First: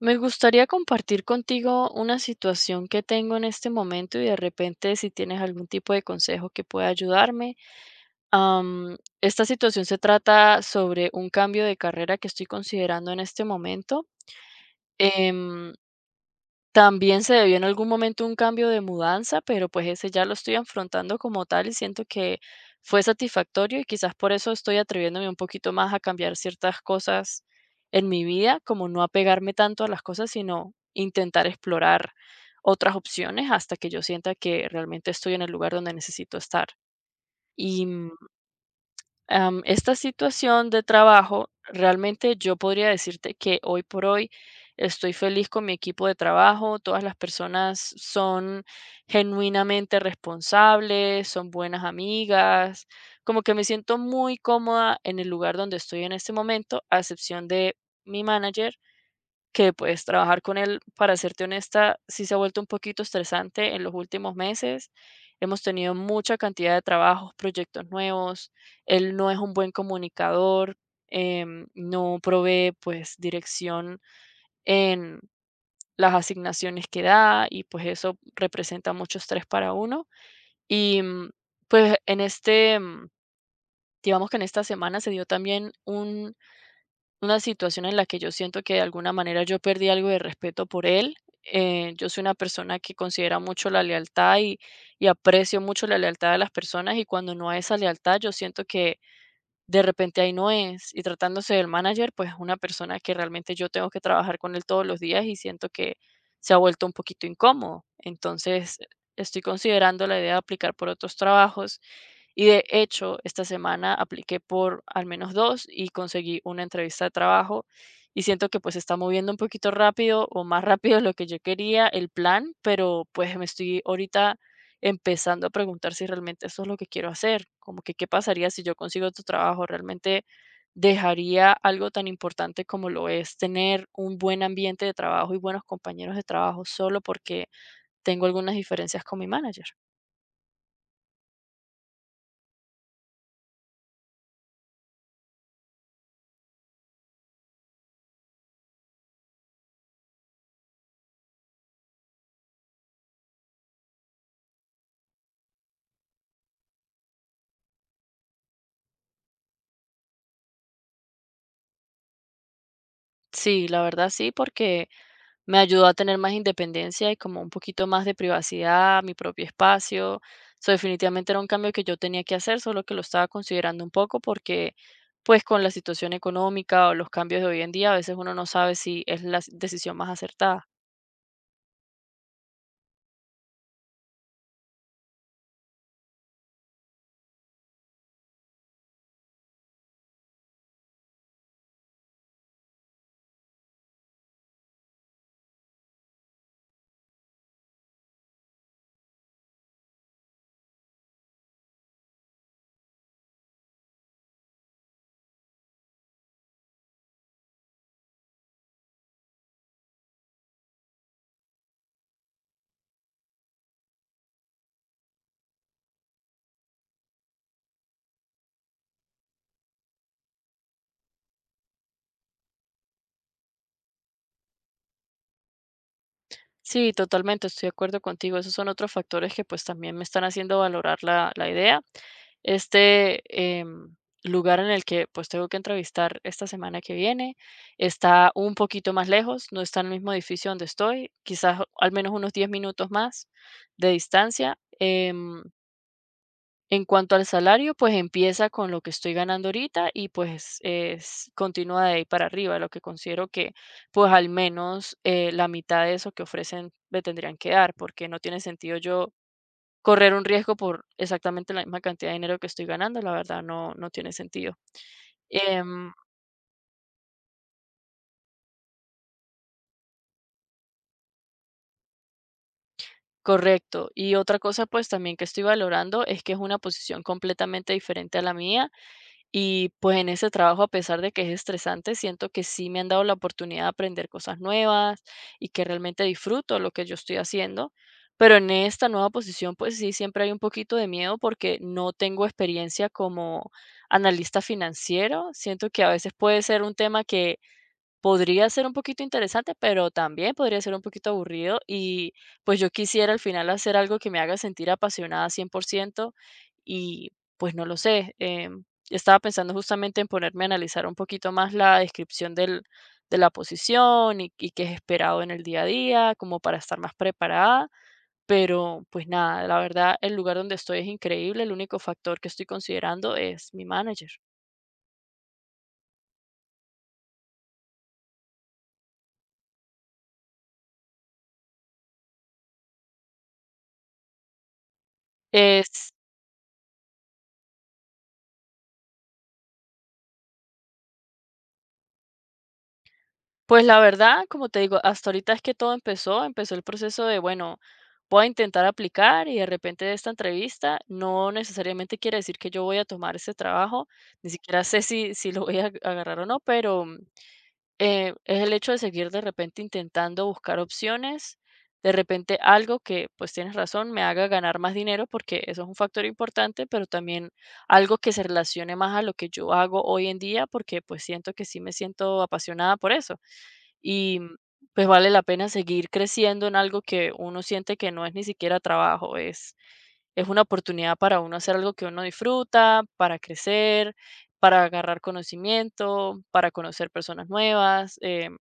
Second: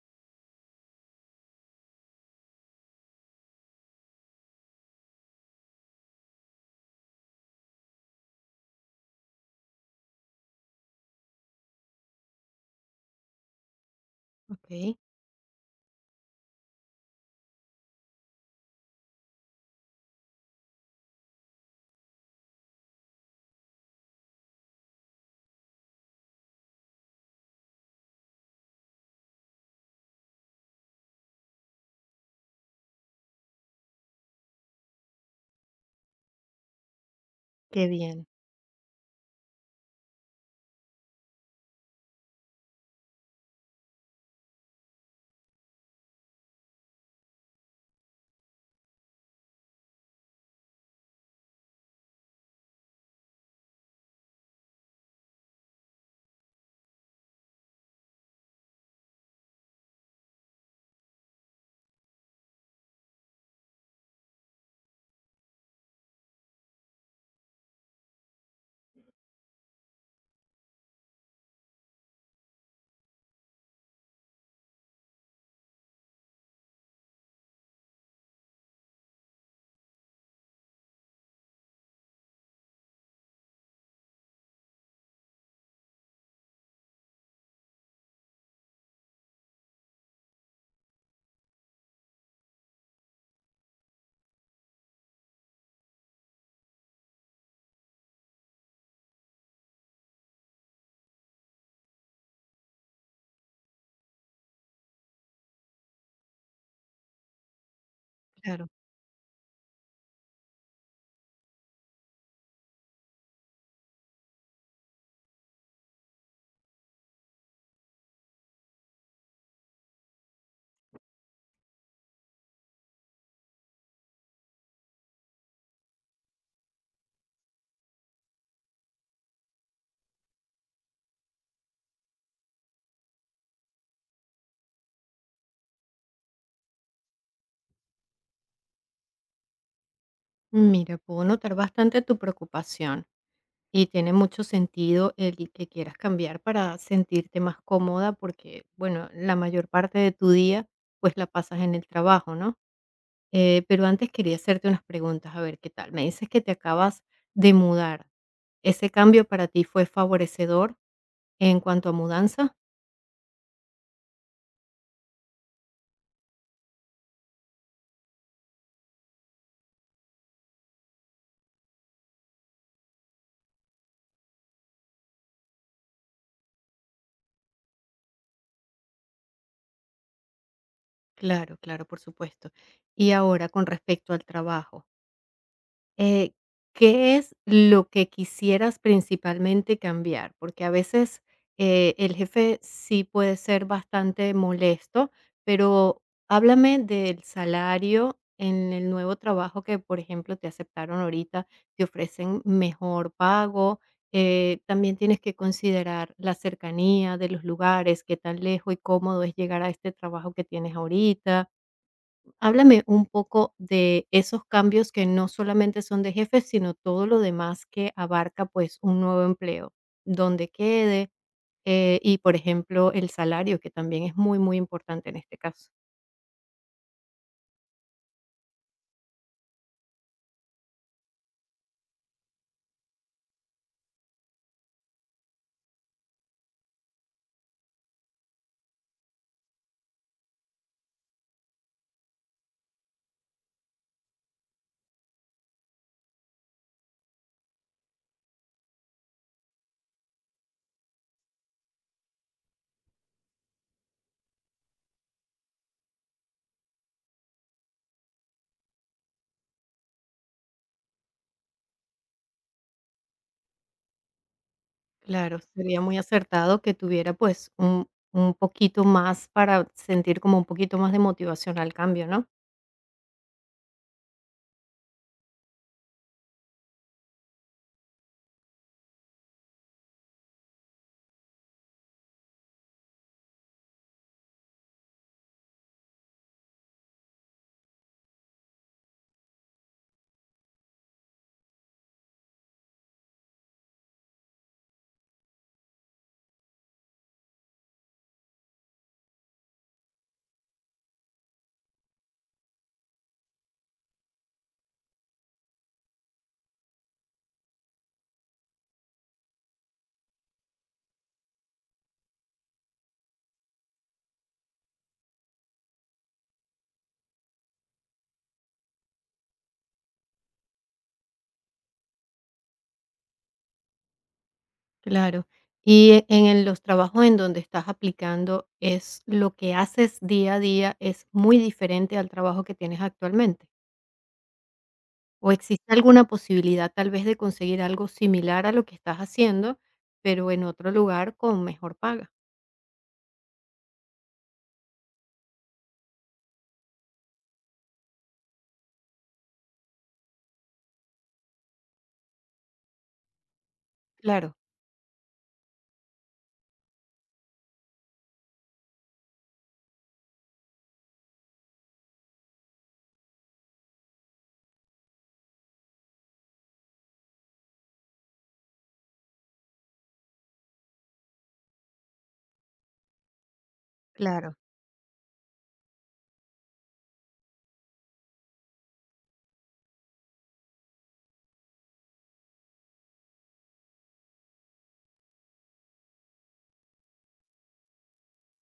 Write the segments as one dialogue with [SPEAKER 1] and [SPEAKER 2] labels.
[SPEAKER 1] Me gustaría compartir contigo una situación que tengo en este momento y de repente si tienes algún tipo de consejo que pueda ayudarme. Esta situación se trata sobre un cambio de carrera que estoy considerando en este momento.
[SPEAKER 2] Okey,
[SPEAKER 1] Em, También se debió en algún momento un cambio de mudanza, pero pues ese ya lo estoy afrontando como tal y siento que fue satisfactorio y quizás por eso estoy atreviéndome un poquito más a cambiar ciertas cosas en mi vida, como no apegarme tanto a las cosas, sino intentar explorar otras opciones hasta que yo sienta que realmente estoy en el lugar donde necesito estar. Y
[SPEAKER 2] qué
[SPEAKER 1] mm,
[SPEAKER 2] bien,
[SPEAKER 1] Esta situación de trabajo, realmente yo podría decirte que hoy por hoy estoy feliz con mi equipo de trabajo, todas las personas son genuinamente responsables, son buenas amigas, como que me siento muy cómoda en el lugar donde estoy en este momento, a excepción de mi manager que pues trabajar con él, para serte honesta, sí se ha vuelto un poquito estresante en los últimos meses. Hemos tenido mucha cantidad de trabajos, proyectos nuevos. Él no es un buen comunicador, no provee pues dirección en las asignaciones que da y pues eso representa mucho estrés para uno. Y mm, pues en este, mm, digamos que en esta semana se dio también un una situación en la que yo siento que de alguna manera yo perdí algo de respeto por él. Yo soy una persona que considera mucho la lealtad y aprecio mucho la lealtad de las personas y cuando no hay esa lealtad yo siento que de repente ahí no es. Y tratándose del manager, pues una persona que realmente yo tengo que trabajar con él todos los días y siento que se ha vuelto un poquito incómodo.
[SPEAKER 2] claro.
[SPEAKER 1] Entonces, estoy considerando la idea de aplicar por otros trabajos y de hecho, esta semana apliqué por al menos dos y conseguí una entrevista de trabajo y siento que pues se está moviendo un poquito rápido o más rápido de lo que yo quería el plan, pero pues me estoy ahorita empezando a preguntar si realmente eso es lo que quiero hacer, como que qué pasaría si yo consigo otro trabajo, realmente dejaría algo tan importante como lo es tener un buen ambiente de trabajo y buenos compañeros de trabajo solo porque tengo algunas diferencias con mi manager.
[SPEAKER 2] Mira, puedo notar bastante tu preocupación y tiene mucho sentido el que quieras cambiar para sentirte más cómoda porque, bueno, la mayor parte de tu día, pues, la pasas en el trabajo, ¿no? Pero antes quería hacerte unas preguntas, a ver qué tal. Me dices que te acabas de mudar. ¿Ese cambio para ti fue favorecedor en cuanto a mudanza?
[SPEAKER 1] Sí, la verdad sí, porque me ayudó a tener más independencia y como un poquito más de privacidad, mi propio espacio. So, definitivamente era un cambio que yo tenía que hacer, solo que lo estaba considerando un poco porque pues con la situación económica o los cambios de hoy en día, a veces uno no sabe si es la decisión más acertada.
[SPEAKER 2] Claro, claro, por supuesto. Y ahora, con respecto al trabajo. Eh, ¿Qué es lo que quisieras principalmente cambiar? Porque a veces, el jefe sí puede ser bastante molesto, pero háblame del salario en el nuevo trabajo que, por ejemplo, te aceptaron ahorita, te ofrecen mejor pago, también tienes que considerar la cercanía de los lugares, qué tan lejos y cómodo es llegar a este trabajo que tienes ahorita. Háblame un poco de esos cambios que no solamente son de jefe, sino todo lo demás que abarca, pues, un nuevo empleo, dónde quede, y, por ejemplo, el salario, que también es muy, muy importante en este caso.
[SPEAKER 1] Sí, totalmente, estoy de acuerdo contigo. Esos son otros factores que pues también me están haciendo valorar la idea. Este em, Lugar en el que pues tengo que entrevistar esta semana que viene está un poquito más lejos, no está en el mismo edificio donde estoy, quizás al menos unos 10 minutos más de distancia. En cuanto al salario, pues empieza con lo que estoy ganando ahorita y pues es, continúa de ahí para arriba, lo que considero que pues al menos la mitad de eso que ofrecen me tendrían que dar, porque no tiene sentido yo correr un riesgo por exactamente la misma cantidad de dinero que estoy ganando, la verdad no, no tiene sentido.
[SPEAKER 2] Claro, sería
[SPEAKER 1] Em,
[SPEAKER 2] muy acertado que tuviera, pues, un poquito más para sentir como un poquito más de motivación al cambio, ¿no?
[SPEAKER 1] Correcto. Y otra cosa pues también que estoy valorando es que es una posición completamente diferente a la mía. Y pues en ese trabajo, a pesar de que es estresante, siento que sí me han dado la oportunidad de aprender cosas nuevas y que realmente disfruto lo que yo estoy haciendo. Pero en esta nueva posición, pues sí, siempre hay un poquito de miedo porque no tengo experiencia como analista financiero. Siento que a veces puede ser un tema que podría ser un poquito interesante, pero también podría ser un poquito aburrido y pues yo quisiera al final hacer algo que me haga sentir apasionada 100% y pues no lo sé. Estaba pensando justamente en ponerme a analizar un poquito más la descripción de la posición y qué es esperado en el día a día, como para estar más preparada. Pero pues nada, la verdad el lugar donde estoy es increíble. El único factor que estoy considerando es mi manager.
[SPEAKER 2] Claro. Y en los trabajos en donde estás aplicando, ¿es lo que haces día a día es muy diferente al trabajo que tienes actualmente? ¿O existe
[SPEAKER 1] Es
[SPEAKER 2] alguna posibilidad tal vez de conseguir algo similar a lo que estás haciendo, pero en otro lugar con mejor paga?
[SPEAKER 1] Pues la verdad, como te digo, hasta ahorita es que todo empezó el proceso de, bueno, voy a intentar aplicar y de repente de esta entrevista no necesariamente quiere decir que yo voy a tomar ese trabajo, ni
[SPEAKER 2] Claro,
[SPEAKER 1] siquiera sé si lo voy a agarrar o no, pero es el hecho de seguir de repente intentando buscar opciones, de repente algo que, pues tienes razón, me haga ganar más dinero, porque eso es un factor importante, pero también algo que se relacione más a lo que yo hago hoy en día, porque pues siento que sí me siento apasionada por eso. Y
[SPEAKER 2] claro,
[SPEAKER 1] pues vale la pena seguir creciendo en algo que uno siente que no es ni siquiera trabajo, es una oportunidad para uno hacer algo que uno disfruta, para crecer, para agarrar conocimiento, para conocer personas nuevas.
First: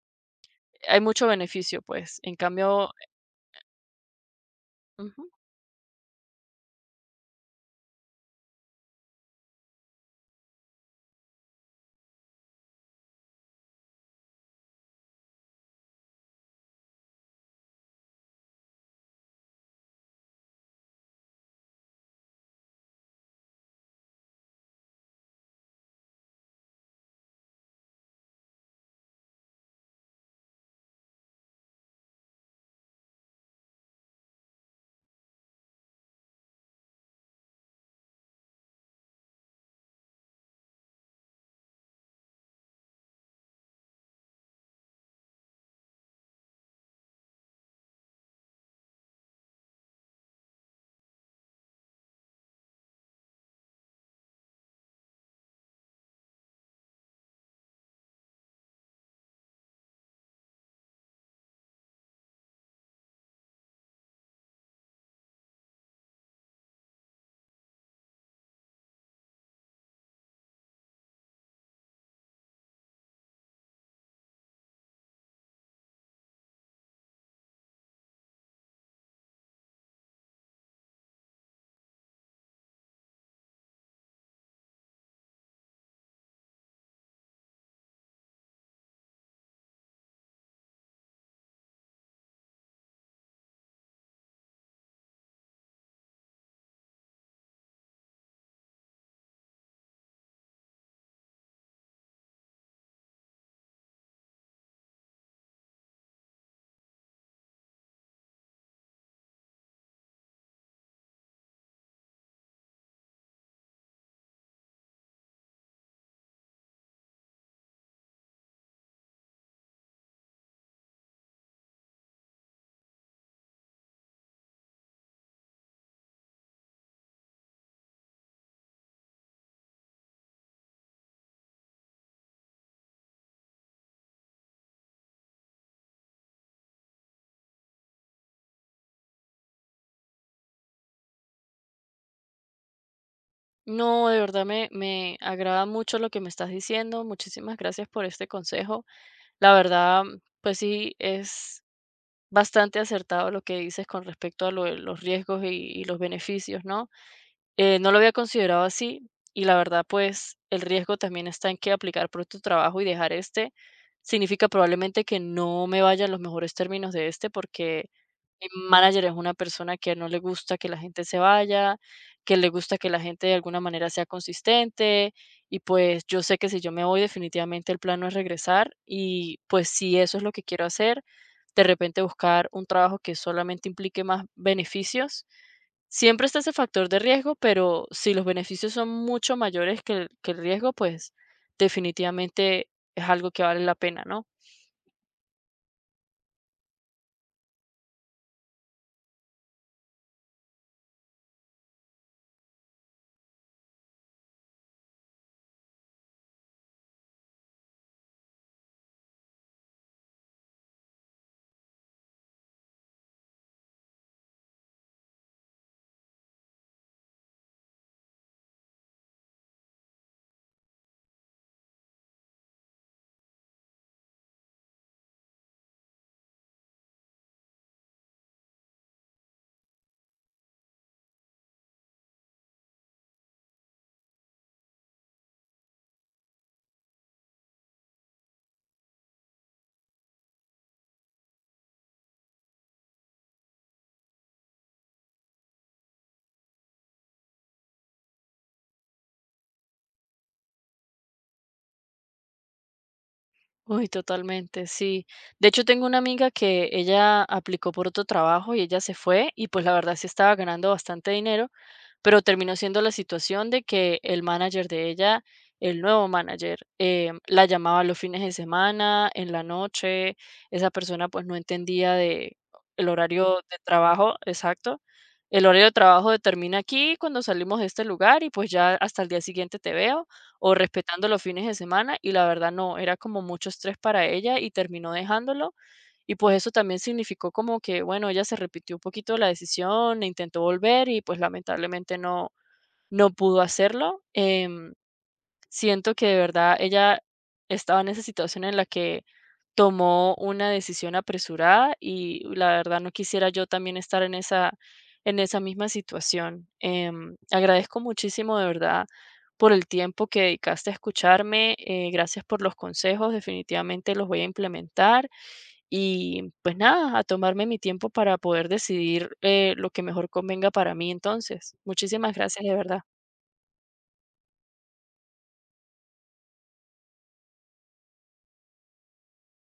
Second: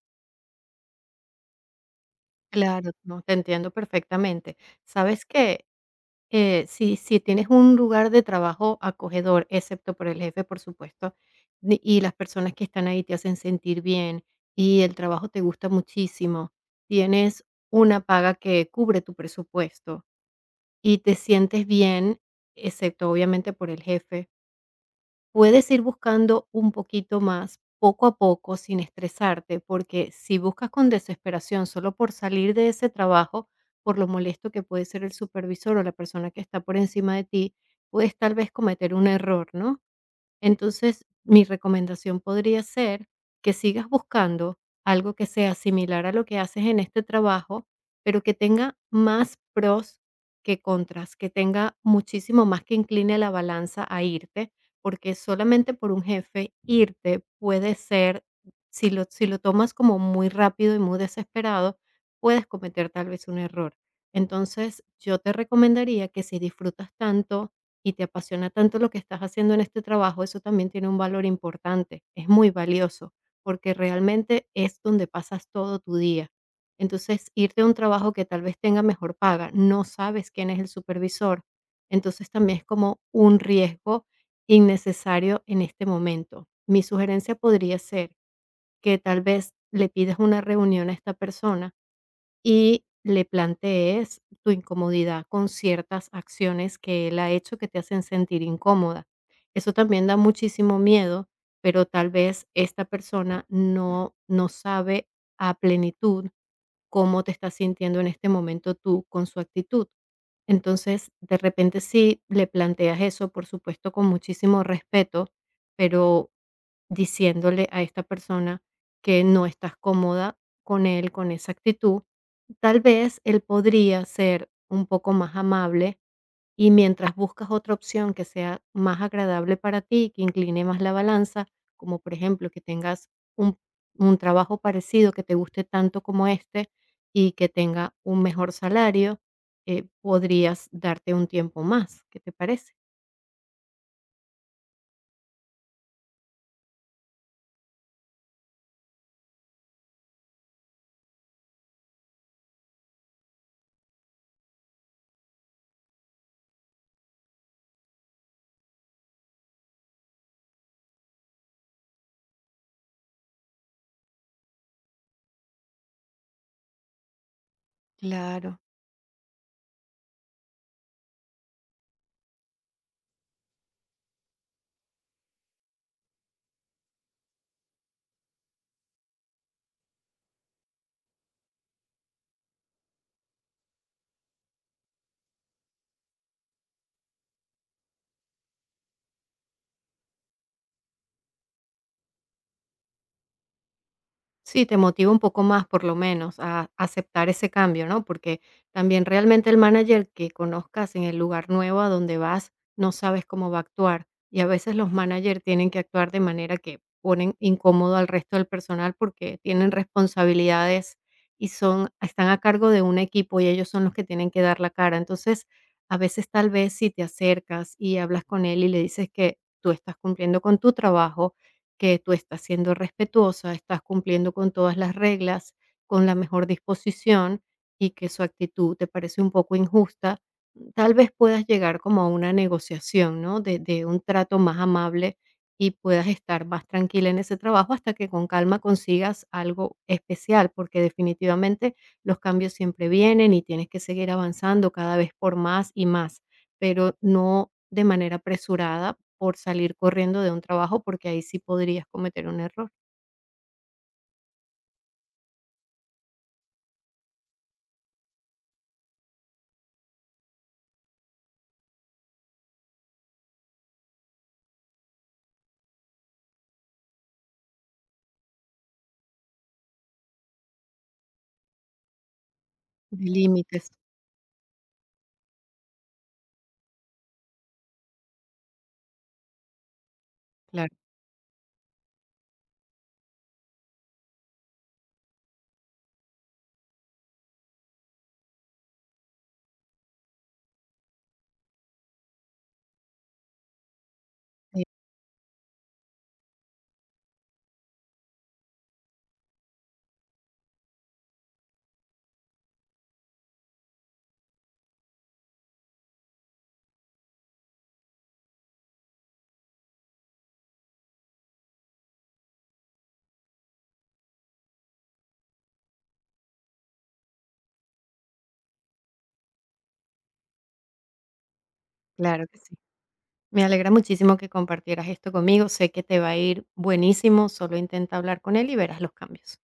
[SPEAKER 1] Hay mucho beneficio, pues. En
[SPEAKER 2] claro,
[SPEAKER 1] cambio,
[SPEAKER 2] no, te entiendo perfectamente. ¿Sabes
[SPEAKER 1] ujú.
[SPEAKER 2] que Si tienes un lugar de trabajo acogedor, excepto por el jefe, por supuesto, y las personas que están ahí te hacen sentir bien y el trabajo te gusta muchísimo, tienes una paga que cubre tu presupuesto y te sientes bien, excepto obviamente por el jefe? Puedes ir buscando un poquito más, poco a poco, sin estresarte, porque si buscas con desesperación solo por salir de ese trabajo, por lo molesto que puede ser el supervisor o la persona que está por encima de ti, puedes tal vez cometer un error, ¿no? Entonces, mi recomendación podría ser que sigas buscando algo que sea similar a lo que haces en este trabajo, pero que tenga más pros que contras, que tenga muchísimo más que incline la balanza a irte, porque solamente por un jefe irte puede ser, si lo tomas como muy rápido y muy desesperado, puedes cometer tal vez un error. Entonces, yo te recomendaría que si disfrutas tanto y te apasiona tanto lo que estás haciendo en este trabajo, eso también tiene un valor importante, es muy valioso, porque realmente es donde pasas todo tu día. Entonces, irte a un trabajo que tal vez tenga mejor paga, no sabes quién es el supervisor, entonces también es como un riesgo innecesario en este momento. Mi sugerencia podría ser que tal vez le pidas una reunión a esta persona y le plantees tu incomodidad con ciertas acciones que él ha hecho que te hacen sentir incómoda. Eso también da muchísimo miedo, pero tal vez esta persona no, no sabe a plenitud cómo te estás sintiendo en este momento tú con su actitud. Entonces, de repente sí le planteas eso, por supuesto, con muchísimo respeto, pero diciéndole a esta persona que no estás cómoda con él, con esa actitud, tal vez él podría ser un poco más amable y mientras buscas otra opción que sea más agradable para ti, que incline más la balanza, como por ejemplo que tengas un, un trabajo parecido que te guste tanto como este y que tenga un mejor salario, podrías darte un tiempo más. ¿Qué te parece?
[SPEAKER 1] No, de verdad me agrada mucho lo que me estás diciendo. Muchísimas gracias por este consejo. La verdad, pues sí, es bastante acertado lo que dices con respecto a lo de los riesgos y los beneficios, ¿no? No lo había considerado así y la verdad, pues el riesgo también está en que aplicar por tu trabajo y dejar este significa probablemente que no me vaya en los mejores términos de este porque mi
[SPEAKER 2] Claro.
[SPEAKER 1] manager es una persona que no le gusta que la gente se vaya, que le gusta que la gente de alguna manera sea consistente y pues yo sé que si yo me voy definitivamente el plan no es regresar y pues si eso es lo que quiero hacer, de repente buscar un trabajo que solamente implique más beneficios. Siempre está ese factor de riesgo, pero si los beneficios son mucho mayores que que el riesgo, pues definitivamente es algo que vale la pena, ¿no?
[SPEAKER 2] Sí, te motiva un poco más, por lo menos, a aceptar ese cambio, ¿no? Porque también realmente el manager que conozcas en el lugar nuevo a donde vas, no sabes cómo va a actuar. Y a veces los managers tienen que actuar de manera que ponen incómodo al resto del personal porque tienen responsabilidades y son, están a cargo de un equipo y ellos son los que tienen que dar la cara. Entonces, a veces tal vez si te acercas y hablas con él y le dices que tú estás cumpliendo con tu trabajo, que tú estás siendo respetuosa, estás cumpliendo con todas las reglas, con la mejor disposición y que su actitud te parece un poco injusta, tal vez puedas llegar como a una negociación, ¿no? De un trato más amable y puedas estar más tranquila en ese trabajo hasta que con calma consigas algo especial, porque definitivamente los cambios siempre vienen y tienes que seguir avanzando cada vez por más y más, pero no de manera apresurada por salir corriendo de un trabajo, porque ahí sí podrías cometer un error
[SPEAKER 1] Uy, totalmente, sí. De hecho, tengo una amiga que ella aplicó por otro trabajo y ella se fue y pues la verdad sí estaba ganando bastante dinero, pero terminó siendo la situación de que el manager de ella, el nuevo manager, la llamaba los fines de semana, en la noche, esa persona pues no entendía de el
[SPEAKER 2] de
[SPEAKER 1] horario de
[SPEAKER 2] límites.
[SPEAKER 1] trabajo, exacto. El horario de trabajo de termina aquí cuando salimos de este lugar y pues ya hasta el día siguiente te veo o
[SPEAKER 2] Claro,
[SPEAKER 1] respetando los fines de semana y la verdad no, era como mucho estrés para ella y terminó dejándolo. Y pues eso también significó como que, bueno, ella se repitió un poquito la decisión, e intentó volver y pues lamentablemente no, no pudo hacerlo.
[SPEAKER 2] sí,
[SPEAKER 1] Siento que de verdad ella estaba en esa situación en la que tomó una decisión apresurada y la verdad no quisiera yo también estar en en esa misma situación. Agradezco muchísimo de verdad por el tiempo que dedicaste a escucharme. Gracias por los consejos, definitivamente los voy a implementar y pues nada, a tomarme mi tiempo para poder decidir lo que mejor convenga para mí entonces. Muchísimas
[SPEAKER 2] claro que
[SPEAKER 1] gracias de
[SPEAKER 2] sí.
[SPEAKER 1] verdad.
[SPEAKER 2] Me alegra muchísimo que compartieras esto conmigo. Sé que te va a ir buenísimo, solo intenta hablar con él y verás los cambios.